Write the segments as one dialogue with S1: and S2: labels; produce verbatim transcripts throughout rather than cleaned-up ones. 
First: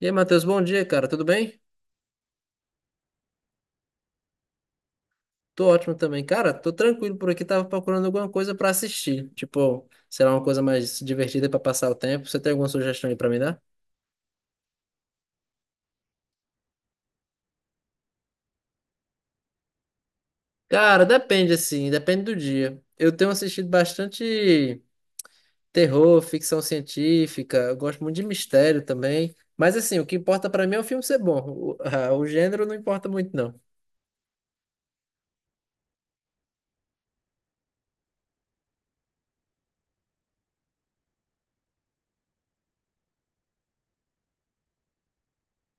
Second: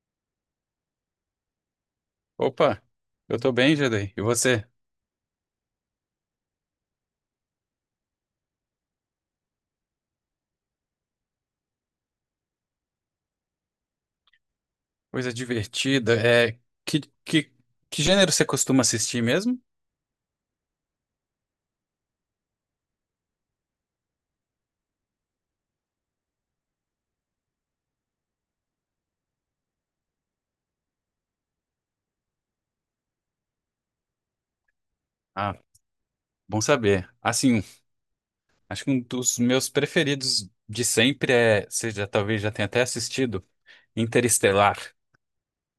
S1: E aí, Matheus, bom dia, cara. Tudo bem?
S2: Opa, eu tô bem, Jadei. E você?
S1: Tô ótimo também. Cara, tô tranquilo por aqui. Tava procurando alguma coisa pra assistir. Tipo, sei lá, uma coisa mais divertida pra passar o tempo. Você tem alguma sugestão aí pra me dar?
S2: Coisa divertida. É, que, que, que gênero você costuma assistir mesmo?
S1: Cara, depende assim, depende do dia. Eu tenho assistido bastante terror, ficção científica, eu gosto muito de mistério também. Mas assim, o que importa pra mim é o filme ser bom. O, ah, o gênero não importa muito, não.
S2: Ah, bom saber. Assim, acho que um dos meus preferidos de sempre é, você já talvez já tenha até assistido, Interestelar.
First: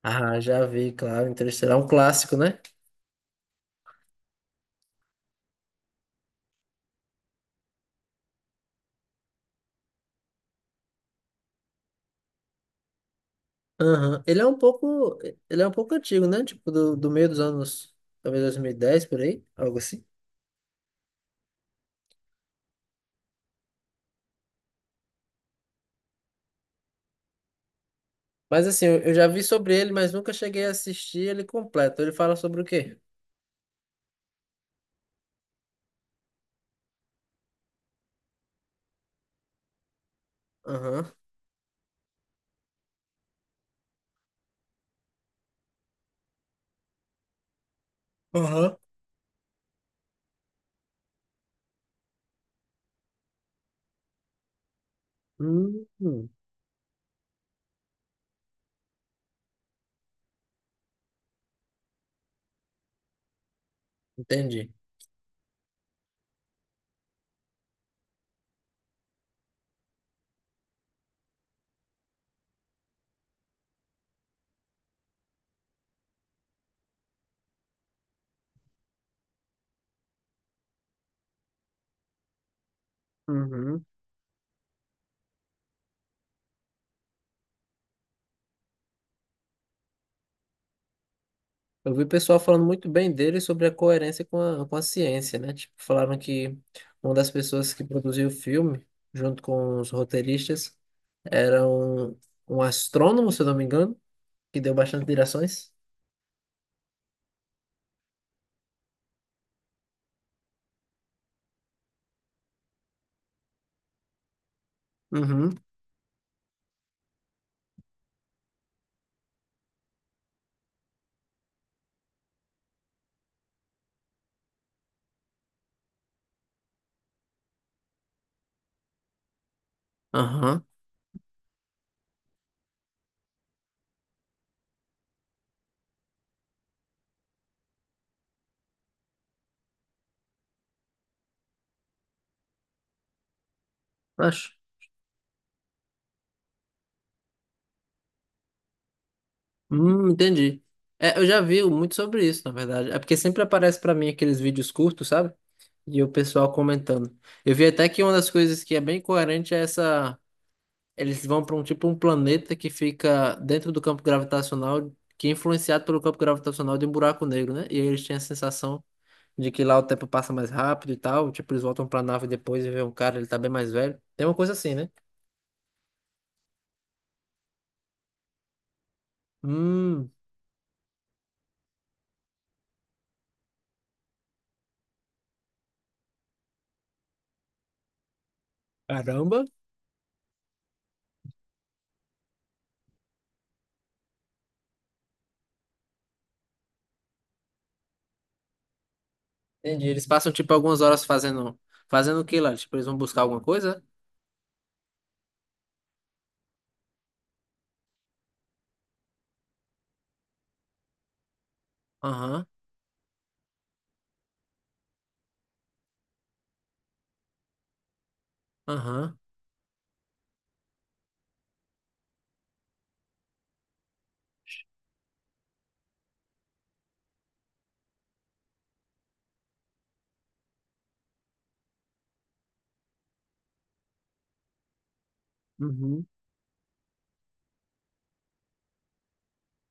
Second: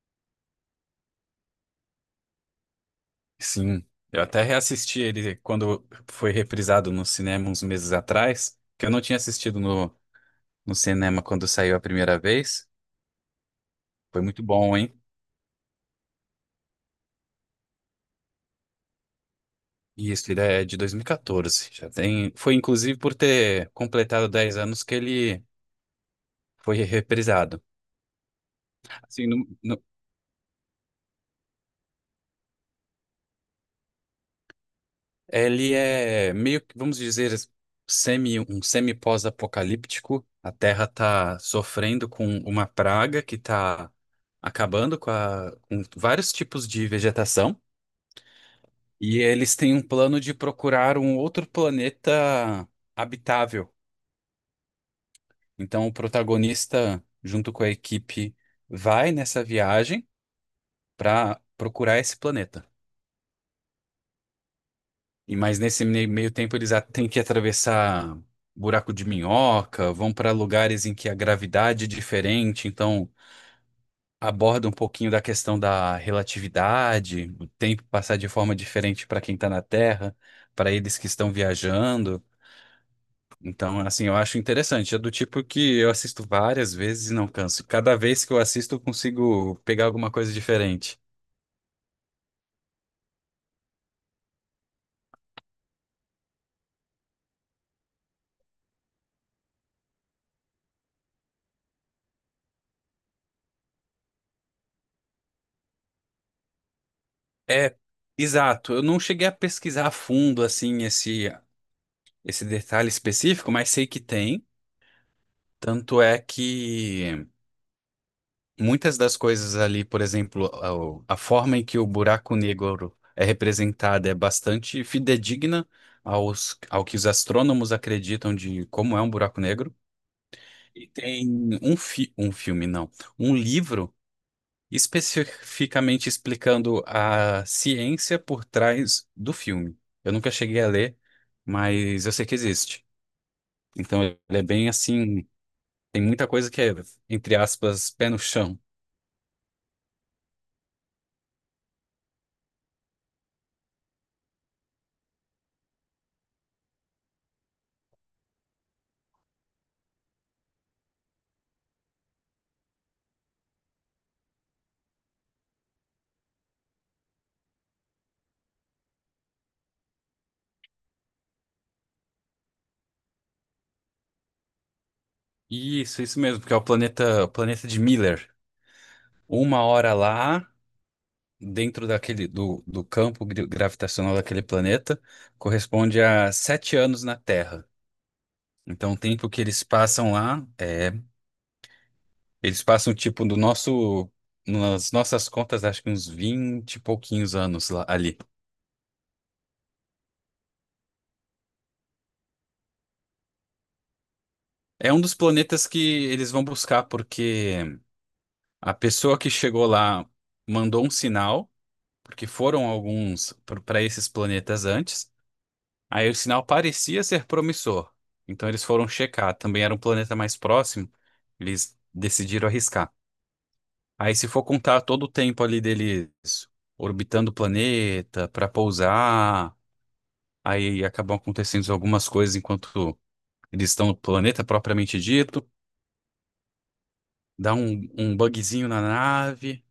S1: Ah, já vi, claro, Interestelar é um clássico, né?
S2: Sim, eu até reassisti ele quando foi reprisado no cinema uns meses atrás, que eu não tinha assistido no, no cinema quando saiu a primeira vez. Foi
S1: Aham. Ele
S2: muito
S1: é um
S2: bom, hein?
S1: pouco, ele é um pouco antigo, né? Tipo, do, do meio dos anos, talvez dois mil e dez por aí, algo assim.
S2: Isso, ele é de dois mil e quatorze. Já tem. Foi inclusive por ter completado dez anos que ele foi reprisado.
S1: Mas assim, eu eu
S2: Assim,
S1: já vi
S2: no-
S1: sobre
S2: no-
S1: ele, mas nunca cheguei a assistir ele completo. Ele fala sobre o quê?
S2: ele é meio que, vamos dizer, semi, um semi-pós-apocalíptico. A Terra
S1: Aham.
S2: está sofrendo com uma praga que está acabando com, a- com vários tipos de vegetação.
S1: Aham.
S2: E eles têm um plano de procurar um outro planeta habitável.
S1: Hum,
S2: Então, o
S1: hum,
S2: protagonista, junto com a equipe vai nessa viagem para procurar esse planeta.
S1: entendi.
S2: E mas nesse mei- meio tempo eles a- têm que atravessar buraco de minhoca, vão para lugares em que a gravidade é diferente, então aborda um pouquinho da questão da relatividade, o tempo passar de forma diferente para quem está na Terra, para eles que estão viajando. Então,
S1: Uhum.
S2: assim, eu acho interessante. É do tipo que eu assisto várias vezes e não canso. Cada vez que eu assisto, eu consigo pegar alguma coisa diferente.
S1: Eu vi o pessoal falando muito bem dele sobre a coerência com a, com a ciência, né? Tipo, falaram que uma das pessoas que produziu o filme, junto com os roteiristas, era um, um astrônomo, se eu não me engano, que deu bastante direções.
S2: É, exato. Eu não cheguei a pesquisar a fundo assim esse esse detalhe específico, mas sei que tem.
S1: Uhum.
S2: Tanto é que muitas das coisas ali, por exemplo, a, o- a forma em que o buraco negro é representado é bastante fidedigna aos, ao que os astrônomos acreditam de como é um buraco negro.
S1: Aham,
S2: E tem um, fi, um filme, não, um livro especificamente explicando a ciência por trás do filme. Eu nunca cheguei a ler, mas eu sei que existe. Então ele é
S1: acho.
S2: bem assim, tem muita coisa que é, entre aspas, pé no chão.
S1: Hum, entendi. É, eu já vi muito sobre isso, na verdade. É porque sempre aparece pra mim aqueles vídeos curtos, sabe? E o pessoal comentando. Eu vi até que uma das coisas que é bem coerente é essa. Eles vão pra um tipo um planeta que fica dentro do campo gravitacional, que é influenciado pelo campo gravitacional de um buraco negro, né? E aí eles têm a sensação de que lá o tempo passa mais rápido e tal. Tipo, eles voltam pra nave depois e vê um cara, ele tá bem mais velho. Tem uma coisa assim, né?
S2: Isso, isso mesmo, porque é o planeta, o planeta de Miller. Uma hora
S1: Hum,
S2: lá, dentro daquele do, do campo gri- gravitacional daquele planeta, corresponde a sete anos na Terra. Então, o tempo que
S1: caramba.
S2: eles passam lá é. Eles passam, tipo, do nosso, nas nossas contas, acho que uns vinte e pouquinhos anos lá, ali.
S1: Entendi. Eles passam tipo algumas horas fazendo fazendo o que lá? Tipo, eles vão buscar alguma coisa?
S2: É um dos planetas que eles vão buscar, porque a pessoa que chegou lá mandou um sinal, porque
S1: Aham,
S2: foram alguns para esses planetas antes. Aí o sinal parecia ser promissor. Então eles foram
S1: aham,
S2: checar. Também era um planeta mais próximo. Eles decidiram arriscar. Aí, se for contar todo o tempo ali deles orbitando o planeta para pousar aí acabam acontecendo algumas coisas enquanto eles estão no planeta propriamente dito,
S1: uhum.
S2: dá um, um bugzinho na nave,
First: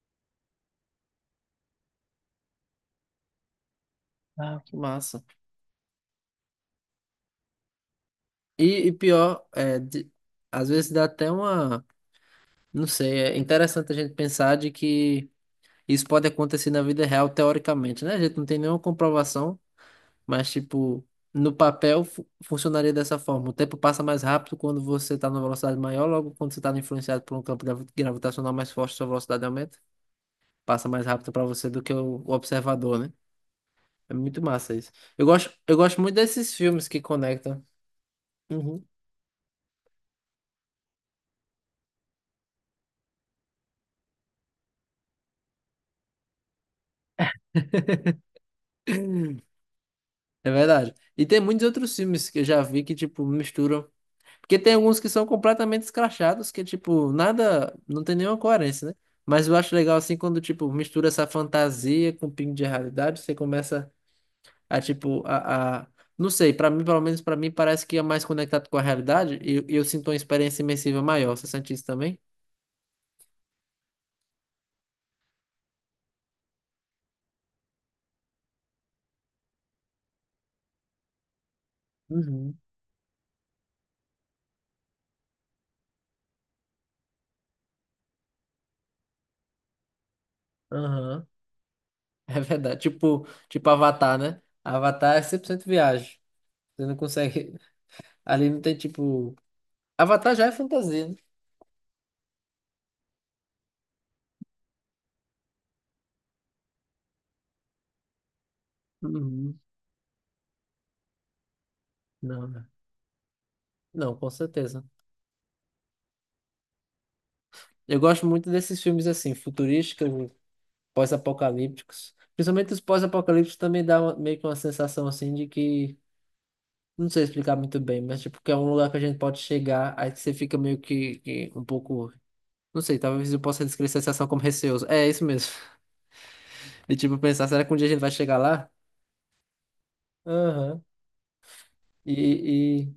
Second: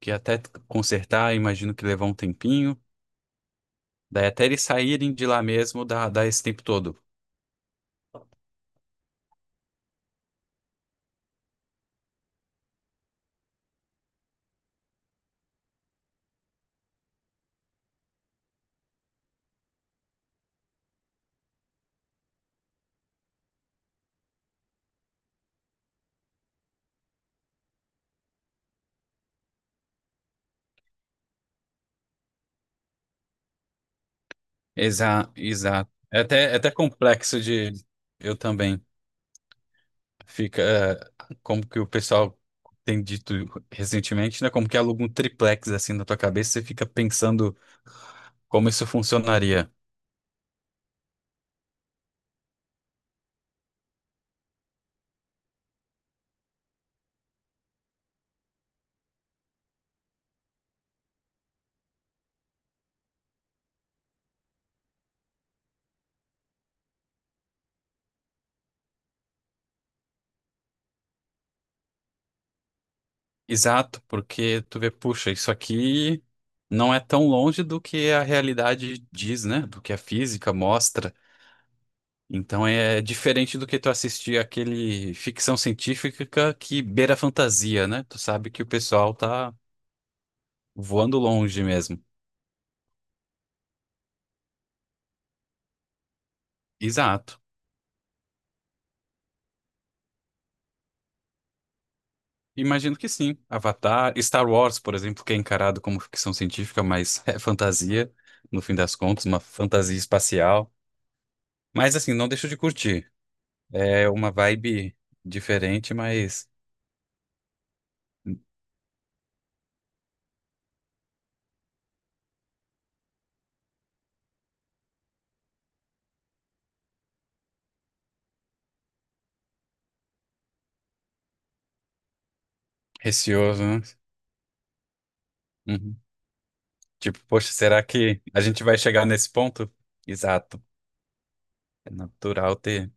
S2: que até consertar, imagino que levar um tempinho, daí até
S1: Ah,
S2: eles
S1: que
S2: saírem
S1: massa.
S2: de lá mesmo dá, dá, esse tempo todo.
S1: E, e pior, é, de- às vezes dá até uma, não sei, é interessante a gente pensar de que isso pode acontecer na vida real teoricamente, né? A gente não tem nenhuma comprovação, mas tipo, no papel fu- funcionaria dessa forma. O tempo passa mais rápido quando você está numa velocidade maior, logo quando você está influenciado por um campo gravi- gravitacional mais forte, sua velocidade aumenta. Passa mais rápido pra você do que o, o observador, né? É muito massa isso. Eu
S2: Exato,
S1: gosto, eu
S2: exato.
S1: gosto muito
S2: É até,
S1: desses
S2: é até
S1: filmes que
S2: complexo
S1: conectam.
S2: de. Eu
S1: Uhum.
S2: também. Fica, eh, como que o pessoal tem dito recentemente, né? Como que aluga um triplex assim na tua cabeça, você fica pensando como isso funcionaria.
S1: É verdade. E tem muitos outros filmes que eu já vi que, tipo, misturam. Porque tem alguns que são completamente escrachados, que, tipo, nada. Não tem nenhuma coerência, né? Mas eu acho legal, assim, quando, tipo, mistura essa fantasia com um pingo de realidade, você começa a, tipo, a, a- Não sei, pra mim, pelo menos pra mim, parece que é mais conectado com a realidade e e eu sinto uma experiência imersiva maior. Você sente isso também?
S2: Exato, porque tu vê, puxa, isso aqui não é tão longe do que a realidade diz, né? Do que a física mostra.
S1: Uhum.
S2: Então é diferente do que tu assistir aquele ficção científica que beira a fantasia, né? Tu sabe que o pessoal tá voando
S1: Aham.
S2: longe mesmo.
S1: É verdade. Tipo, tipo Avatar, né? Avatar é cem por cento viagem. Você não
S2: Exato.
S1: consegue. Ali não tem tipo. Avatar já é fantasia, né?
S2: Imagino que sim. Avatar, Star Wars, por exemplo, que é encarado como ficção científica, mas é fantasia, no fim das contas, uma
S1: Uhum.
S2: fantasia espacial. Mas assim, não
S1: Não,
S2: deixo de
S1: né?
S2: curtir. É
S1: Não, com
S2: uma
S1: certeza.
S2: vibe diferente, mas
S1: Eu gosto muito desses filmes assim, futurísticos, pós-apocalípticos. Principalmente os pós-apocalípticos também dá uma- meio que uma sensação assim de que. Não sei explicar muito bem, mas tipo, que é um lugar que a gente pode chegar, aí que você fica meio que, que um pouco. Não sei, talvez eu
S2: receoso,
S1: possa
S2: né?
S1: descrever essa sensação como receoso. É isso mesmo.
S2: Uhum.
S1: De tipo,
S2: Tipo,
S1: pensar,
S2: poxa,
S1: será que um
S2: será
S1: dia a gente vai
S2: que
S1: chegar
S2: a gente
S1: lá?
S2: vai chegar nesse ponto? Exato.
S1: Aham.
S2: É natural
S1: E,
S2: ter.
S1: e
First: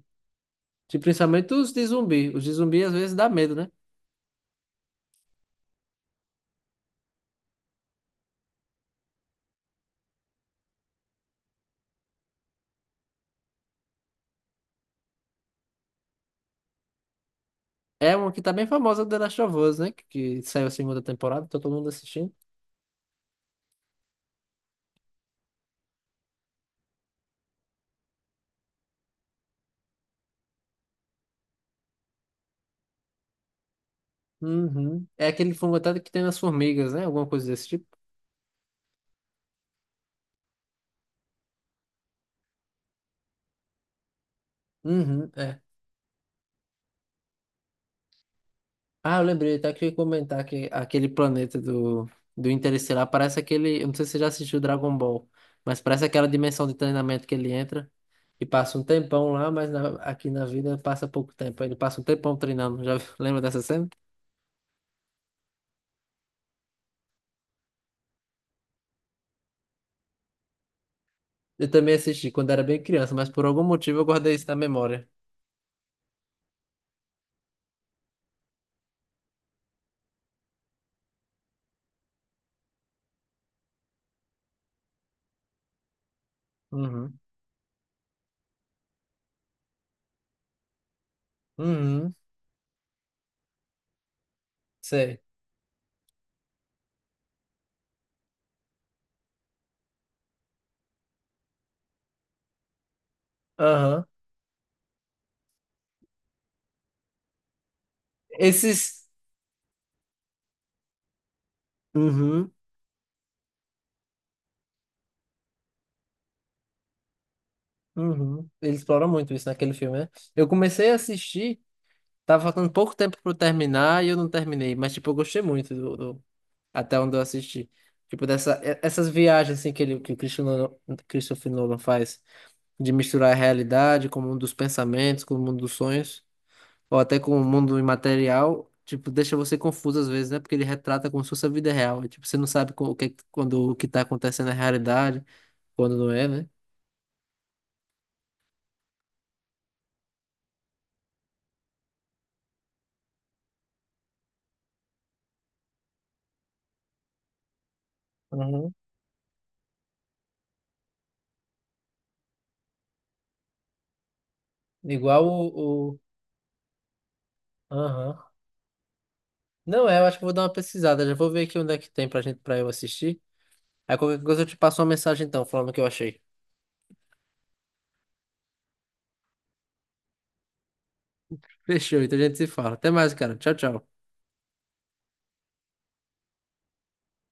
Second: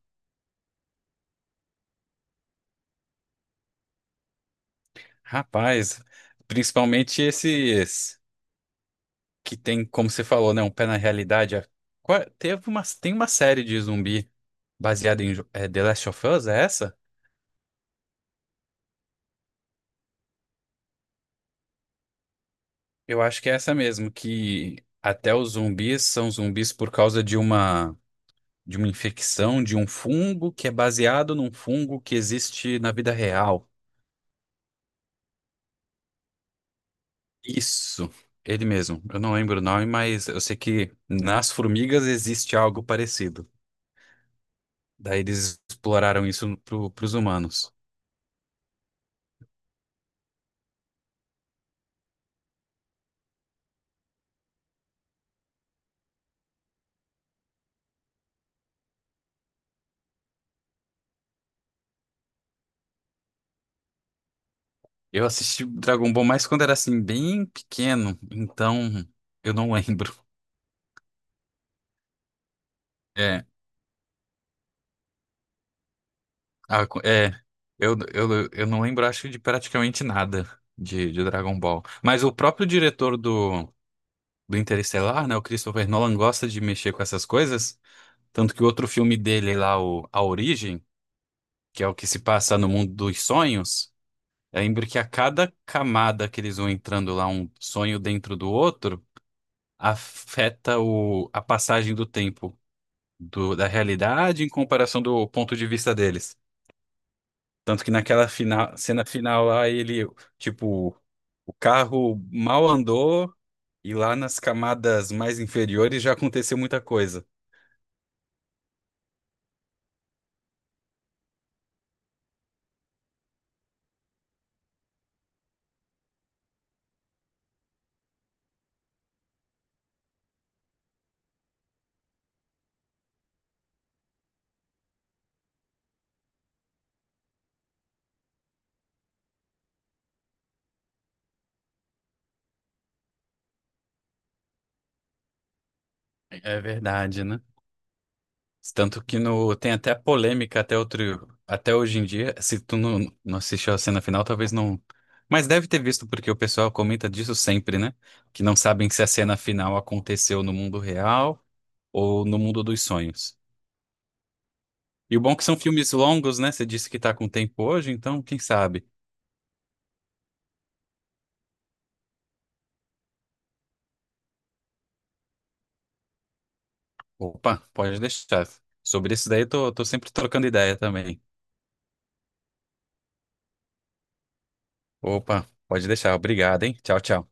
S1: de- principalmente os de zumbi. Os de zumbi às vezes dá medo, né?
S2: Rapaz, principalmente esses que tem, como você falou, né? Um pé na realidade. É, qua- Teve uma, tem uma série de zumbi baseada em jo- é, The Last of Us, é essa?
S1: É uma que tá bem famosa, The Last of Us, né? Que, que saiu a segunda temporada, tá todo mundo assistindo.
S2: Eu acho que é essa mesmo, que até os zumbis são zumbis por causa de uma. de uma infecção, de um fungo que é baseado num fungo que existe na vida real.
S1: Uhum. É aquele fungo até que tem nas formigas, né? Alguma coisa desse tipo.
S2: Isso, ele mesmo. Eu não lembro o nome, mas eu sei que nas formigas existe algo parecido. Daí
S1: Uhum,
S2: eles
S1: é.
S2: exploraram isso para os humanos.
S1: Ah, eu lembrei, até que eu ia comentar que aquele planeta do, do Interestelar parece aquele. Eu não sei se você já assistiu Dragon Ball, mas parece aquela dimensão de treinamento que ele entra e passa um tempão lá, mas na- aqui na vida passa pouco tempo. Ele passa um tempão treinando. Já lembra dessa cena?
S2: Eu assisti Dragon Ball mais quando era assim, bem pequeno, então eu não lembro.
S1: Eu também assisti quando era bem criança, mas por
S2: É,
S1: algum motivo eu guardei isso na memória.
S2: a- é eu, eu, eu não lembro, acho, de praticamente nada de, de Dragon Ball. Mas o próprio diretor do, do Interestelar, né? O Christopher Nolan gosta de mexer com
S1: Uhum.
S2: essas coisas. Tanto que o outro filme dele lá, o A Origem, que é o que
S1: Uhum.
S2: se passa no mundo dos sonhos, eu lembro que a
S1: Sei.
S2: cada camada que eles vão entrando lá, um sonho dentro do outro, afeta o, a passagem do tempo do, da
S1: Aham.
S2: realidade em comparação do ponto de vista deles. Tanto que naquela final, cena
S1: Esses.
S2: final lá, ele, tipo, o carro
S1: Uhum.
S2: mal andou e lá nas camadas mais inferiores já aconteceu muita coisa.
S1: Uhum. Ele explora muito isso naquele filme, né? Eu comecei a assistir, tava faltando pouco tempo pra eu terminar e eu não terminei, mas tipo, eu gostei muito do, do- até onde eu assisti. Tipo, dessa, e- essas viagens assim que, ele, que o Christopher Nolan Christopher Nolan faz, de misturar a realidade com o mundo dos pensamentos, com o mundo dos sonhos, ou até com o mundo imaterial, tipo, deixa você confuso às vezes, né? Porque ele retrata como se fosse a vida real. E, tipo, você não sabe co- o que, quando o que tá acontecendo é realidade, quando não é, né?
S2: É verdade, né? Tanto que no, tem até polêmica até outro, até hoje em dia. Se tu não, não assistiu a cena final, talvez não. Mas deve ter visto, porque o pessoal comenta disso sempre, né? Que não
S1: Uhum.
S2: sabem se a cena final aconteceu no mundo real ou no mundo dos sonhos. E o
S1: Igual
S2: bom é que
S1: o,
S2: são filmes
S1: o...
S2: longos, né? Você disse que tá com tempo hoje,
S1: Aham.
S2: então quem sabe?
S1: Não é, eu acho que eu vou dar uma pesquisada. Já vou ver aqui onde é que tem pra gente, pra eu assistir. Aí qualquer coisa eu te passo uma mensagem então, falando o que eu achei.
S2: Opa, pode deixar. Sobre isso daí, eu tô, tô sempre trocando ideia também.
S1: Fechou, então a gente se fala. Até mais, cara. Tchau, tchau.
S2: Opa, pode deixar. Obrigado, hein? Tchau, tchau.